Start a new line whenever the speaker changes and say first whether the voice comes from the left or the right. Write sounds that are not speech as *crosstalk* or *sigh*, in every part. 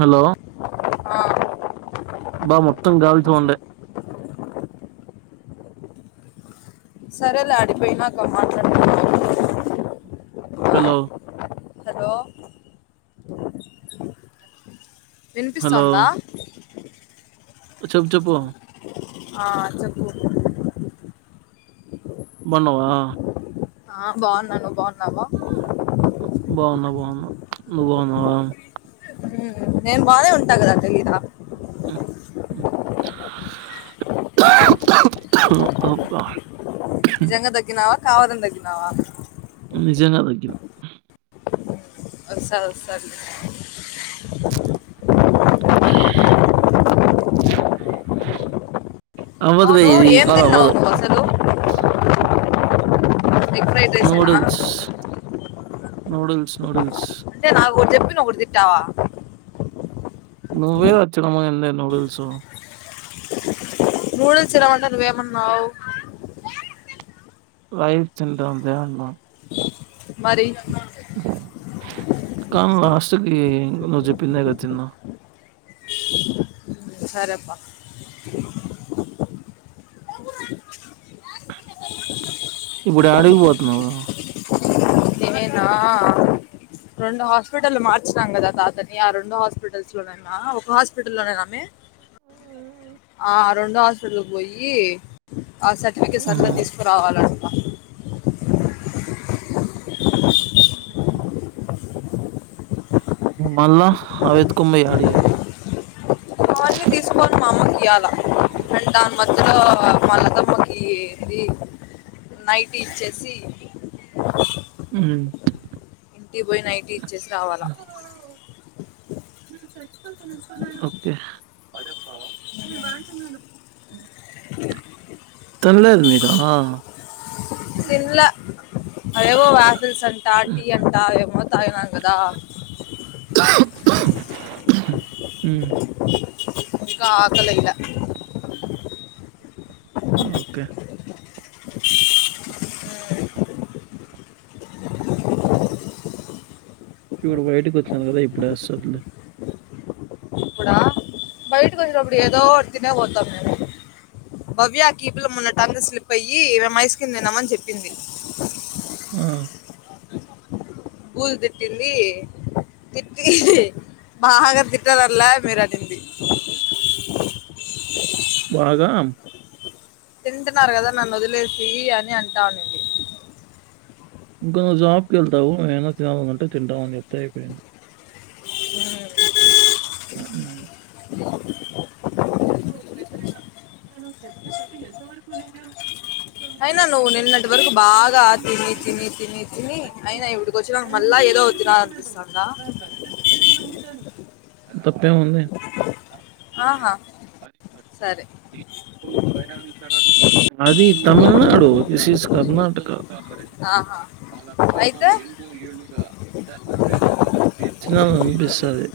right: Hello
left: ఆ
right: బా మొత్తం గాలితో ఉంది
left: సరేలే ఆడికి పోయినాక మాట్లాడతా
right: హలో
left: హలో
right: హలో
left: వినిపిస్తోందా
right: చెప్పు చెప్పు
left: ఆ చెప్పు
right: బోన్నావ
left: ఆ బోన్నాను బోన్నావా
right: బాఉన్నా బాఉన్నా నువ్వు బాఉన్నావా
left: నేను బానే ఉంటా గదా తెలీదా
right: అబ్బా
left: నిజంగా దగ్గినావా కావాలన్ దగ్గినావ
right: నిజంగా దగ్గిన
left: సరె సరె
right: అవ్వదులే
left: అవును
right: ఇది
left: ఏం తిన్నావు
right: అదవ్వదు
left: నువ్వు అసలు ఎగ్ ఫ్రైడ్ రైసేనా
right: నూడుల్స్ నూడుల్స్
left: అంటే నాకు ఒకటి చెప్పి ఒకటి తింటావా
right: నువ్వే వచ్చడమైదే నూడిల్స్
left: నూడిల్స్ తినమంటే నువ్వు ఏమన్నావు
right: రైస్ తింటాం లే అన్న
left: మరి
right: కానీ లాస్ట్ కి నువ్వు జెప్పిందే గ తిన్నా
left: సరే
right: ఇప్పుడు ఆడిగిపోతున్నావు
left: నేనా రెండు హాస్పిటల్ మార్చాం కదా తాతని ఆ రెండు హాస్పిటల్స్ లోనైనా ఒక హాస్పిటల్లో లోనే ఆ రెండో హాస్పిటల్కి పోయ్యి ఆ సర్టిఫికెట్స్ అంతా
right: ఉమ్.
left: ‌తీసుకురావాలంట అ *unintelligible*
right: మల్ల అవెత్తొకొని బొయు యాడియాలా
left: అవన్నీ తీసుకొని మా అమ్మకి ఇవ్వాల ఏంది నైట్ ఇచ్చేసి
right: ఉం
left: ఇంటికి బొయ్ నైటీ ఇచ్చేసి రావాలా
right: ఒకె ఉ తనలేదు మీద
left: తిన్లా అదేవో వాసల్స్ అంటా టీ అంటా ఎమో తాగినా గదా
right: ఉం
left: ఇక ఆకలై లా
right: ఒకే ఇప్పుడు బయటకుచ్నావు గదా ఇప్పుడేస్తది లె
left: బయటకొచ్చేటప్పుడు ఏదోటి తినే బోతాం మేము భవ్యకీ ఈ పిల్ల మొన్న టంగ్ స్లిప్ అయ్యి మేము ఐస్ క్రీమ్ తిన్నము అని చెప్పింది
right: ఆ
left: ఫుల్ తిట్టింది తిట్టి బాగా తిట్టాలల్లా మీరు అనింది
right: బాగా
left: తింటున్నారు కదా నన్ను వదిలేసి అని అంటావుంది
right: ఇంకా నువ్ జాబ్కి వెళ్తవు ఏమైనా తినాలనుకుంటే తింటావు అని చెప్తే అయిపోయే హ్మ్. పెద్ద చెప్పిన ఎంతవరకు విజయం
left: అయినా నువ్వు నిన్నటి వరకు బాగా తిని తిని తిని తిని అయినా ఇక్కడికి వచ్చినా మల్ల ఏదో ఒకటి తినాలనిపిస్తాందా
right: తప్పేముంది?
left: ఆహా సరే
right: అది తమిళనాడు దిస్ ఇస్ కర్ణాటక
left: ఆహా అయితే
right: ఆ పిస్తది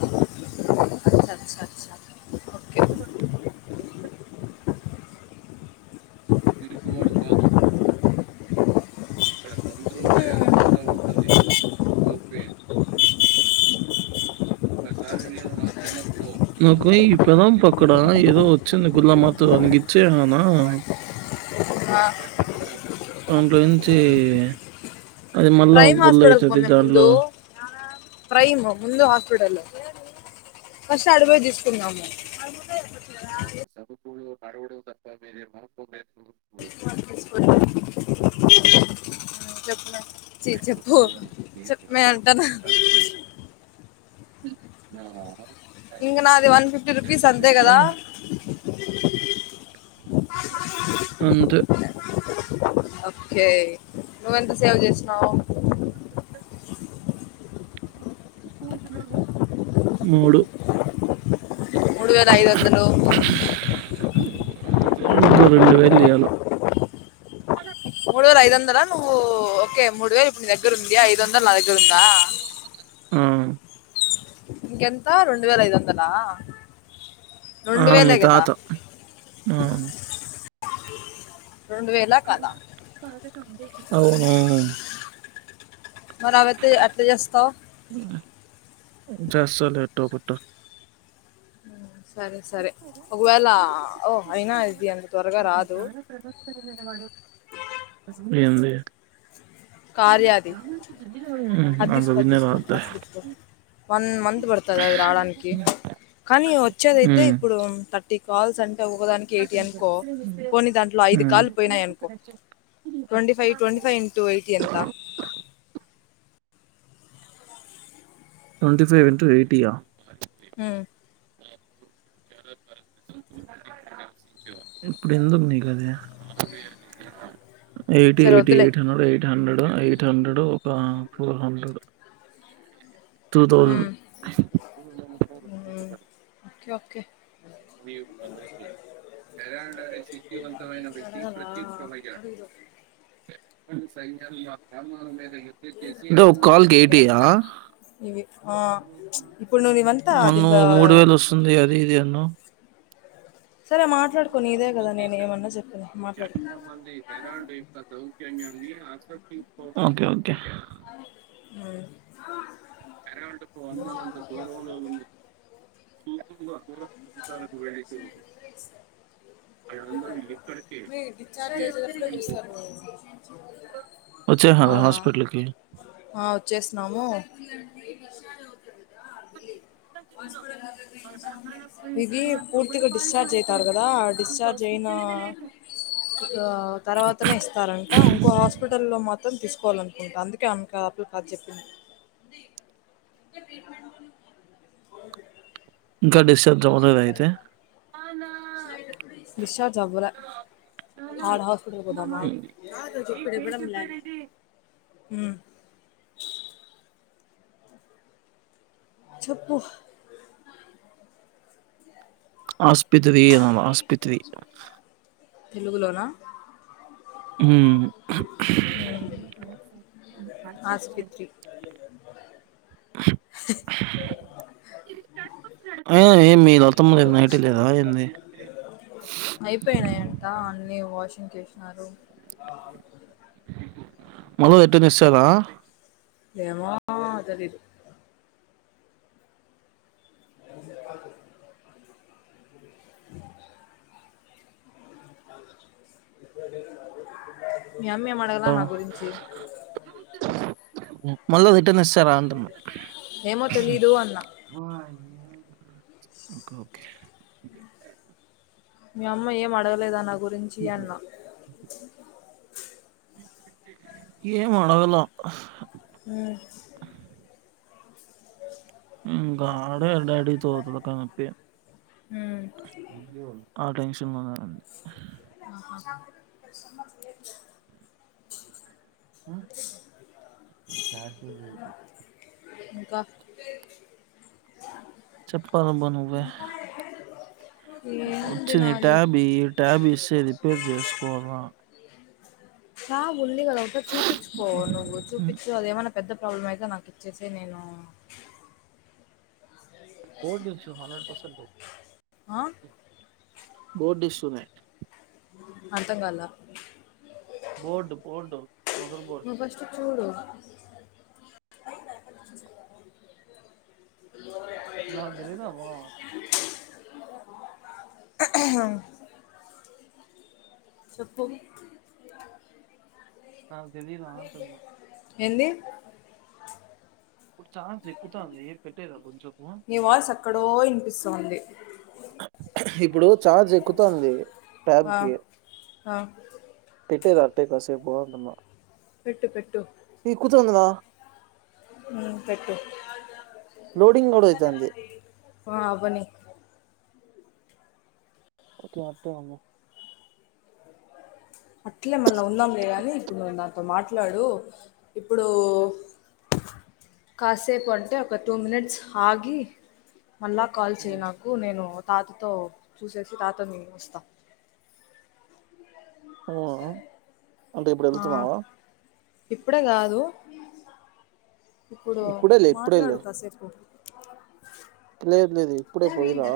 left: అ సారి సారి స
right: విిలిపివాడు కాదు ఇక్కడ సముద్రం భయానకంగా ఉంటుందిన్ అ నాకు ఈ పదం పక్కన ఏదో వచ్చింది గుల మాత్ర అని విచ్చేయండమ్మ
left: ఆ.
right: దాని గురించి
left: ప్రైమ్ హాస్పిటల్ కొంచం ముందు ప్రైమ్ ముందు హాస్పిటల్ ఫస్ట్ అటు పోయి తీసుకుందము
right: సభపు కడవుడ తప్ప మర మాకు
left: చెప్పుమే చీ చెప్పు చెప్పుమే అంటాన ఇందుల అది వన్ ఫిఫ్టీ రుపీస్ అంతే కదా
right: ఆహ్, అంతే
left: ఓకే నువ్వెంత సేవ్ చేసినావ్
right: మూడు
left: మూడు వేల ఐదొందలు
right: ఇంకో రెండు వేలు చేయాలా
left: మూడు వేల ఐదొందల నువ్వు ఓకే మూడు వే నీ దగ్గర ఉంది ఐదు వందలు నా దగ్గర ఉందా
right: ఆ!
left: ఇంకెంత రెండు వేల ఐదొందలా
right: ఆ మిగతాదంతా అవును
left: రెండు వేలా కాదా
right: అవును
left: మరవత్తే అట్లా చేస్తావ్
right: చేస్తాలే ఎట్టో అట్ట
left: సరే సరే ఒకవేళ ఓ అయినా ఇది అంత త్వరగా రాదు
right: ఏం లేదు
left: కార్యాది
right: ఉమ్
left: అది తీసుకో అది తీసుకో ఆ స్లిప్
right: *unintelligible*
left: వన్ మంత్ పడుతాది అది రాడానికి కానీ వచ్చేదైతే
right: హ్మ్.
left: ఇప్పుడు థర్టీ కాల్స్ అండి ఒకదానికి ఎయిటీ అనుకో పోనీ దాంట్లో ఐదు
right: హ్మ్.
left: కాలు పోయినాయి అనుకో ట్వంటీ ఫైవ్ ట్వంటీ ఫైన్్వైటయి ఎంత
right: ట్వంటీ ఫైవ్ ఇంటు ఎయిటీ
left: హ
right: ఇప్పుడు ఎందుకు నీకది ఎయిట్
left: సరే
right: ఎయిటీ
left: వద్దులే
right: eight hundred eight hundred eight hundred ఒక ఫోర్ హండ్రెడ్ టూ
left: హు
right: థౌసండ్
left: ఒకే
right: వియోత హేరా సిక్తివంతమైన వ్యక్తి
left: అడగలా
right: ప్రత్యమైజడు ఇదో ఒక కాల్
left: ఇవే
right: కేటీయా
left: ఇవి ఆ ఇప్పుడు ను వంతా అది
right: మొన్న
left: ఇకా
right: మూడు వేలు వస్తుంది అది ఇది అన్నావు
left: సరే మా మాట్లాడుకో
right: చాలా మంది హెరాల్డ్ యొక్క సౌజన్యాన్ని ఓకే ఓకే
left: ఆ
right: ఎంటప్పు వంద అంత దరవంలో సూ కు వెళ అళందరూ ఎక్కడికే
left: మీ డిశ్చార్జ్
right: ఇటే
left: చేసేటప్పుడే
right: దేచ్చ
left: చూస్తారు
right: వచ్చాార
left: అవునా
right: హాస్పిటల్కిి
left: ఆ వచ్చేసిన్నాము దా అ హస్పిటల్ా ఇది పూర్తిగా డిశ్చార్జ్ అయితారు కదా డిశ్చార్జ్ అయిన తర్వాతనే ఇస్తారంట ఇంకో హాస్పిటల్ లో మాత్రం తీసుకోవాలనుకుంటా అందుకే ఆమె కా అప్పులు కాదు చెప్పింది *inaudible*
right: ఇంకా డిశ్చార్జమనేద అయితే
left: డిశ్చార్జ్ అవ్వలే ఆడ హస్పిటల్ పోద చప్పడ పడమనే హ చెప్పు
right: ఆసుపట్రి అ ఆసుపట్రీ
left: తెలుగులోనా
right: ఉ
left: ఆస్పిత్ర్రి
right: అ మీ లతమ్మ లేదు నైట్ లేదా ఏంది
left: అయిపోయినాయింట అన్నిీ వాషింగ్ కేష్ణారు
right: మళ్ళీ రిటర్న్ ఇస్తారా
left: ఏమ తెలిదు *inaudible* *inaudible* మీ అమ్మ ఎం మడగలా నా గురించిే
right: నిశ్సరా అంటున
left: ఏమో తెలీదు అన్నా
right: ఓకే ఓకే
left: మీ అమ్మ ఏం అడగలేదా నా గురించి అన్న
right: ఏం అడగలే
left: ఉ
right: కాడ ఎడాడ తతు కనిప్పే
left: ఉమ్,
right: ఆ టెన్షన్ లోనేనండి
left: *inaudible*
right: చ స
left: క్క
right: చెప్పప్పల బన్ే
left: ఏంటి
right: వచ్చిన
left: నాది
right: ట్యాబీ ఈ ట్యాబీ ఇస్త రిపేర్ చేసుకోవరా
left: చ ఉల్లిగాదా ఒకట చూపించుకో నువవు
right: హ్మ్.
left: చూపించు అదేమన్నా పెద్ద ప్రాబ్లమ్యి ఇకా నాకు ఇచ్చేసే నేను
right: పో ద హన్ండ్రెడ్ పసెట్ ద
left: ఆ?
right: బోడ్ స్తునే
left: అంతం కద
right: బోర్డు బోర్డు మదర్ బోర్డు
left: నువ్వు ఫస్ట్ చూడు
right: నాదులేనా వా
left: చెప్పం
right: నాకు తెలిల త
left: ఎంది
right: ఇప్పుడు ాన్స్ ఎక్కుతుాంది ఏ పెట్టేదా కొంచెం
left: నీ వాల్స్ ఎక్కడో ఇనిపిస్తోంది
right: ఇప్పుడు చార్జ్ ఎక్కుతుంది ట్యాబ్
left: ఆ,
right: కి
left: ఆ,
right: పెిేదా అట్టే కాసే పోవ అంటన్నా
left: పెట్టు పెట్టు
right: ఈ కుతుంద రా
left: మున్ పెట్టు
right: లోోడింగ్ కూడాడయిత అంది
left: బని
right: ఒకక మట్టే అ
left: అట్లే మళీ ఉన్నాంలేద అని ఇప్పుడు దాతో మాట్లాడు ఇప్పుడు కాసేపు అంటే ఒక టూ మినిట్స్ ఆగి మళ్ళా కాల్ చేయ
right: హ్మ్.
left: నాకు నేను తాతతో చూససి తాతని వస్తా
right: హ్మ్. అంటే ఇప్పుడు
left: ఆ,
right: వెళ్తున్నావా
left: ఇప్పుడే కాదు ఇప్పుడు
right: ఇప్పుడేలే, ఇప్పుడేలే.
left: మాట్లాడు కాసేపు
right: లేదు లేదు ఇప్పుడే పోయిరా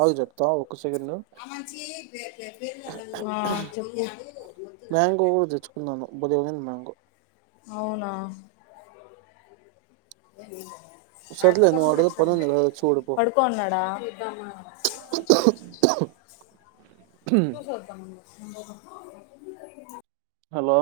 right: ఆగు చెప్తా ఒక సెకండ్
left: ఆ, చెప్పు
right: మ్యాంగో కూడా తెచ్చుకున్నాను ఉదయవమంది మ్యాంగో
left: అవునా
right: సర్లే నువ్వు ఆడేదో పనుంది గదా చూడు పో.
left: పడుకోన్నాడా తూ సోద్దా
right: హలో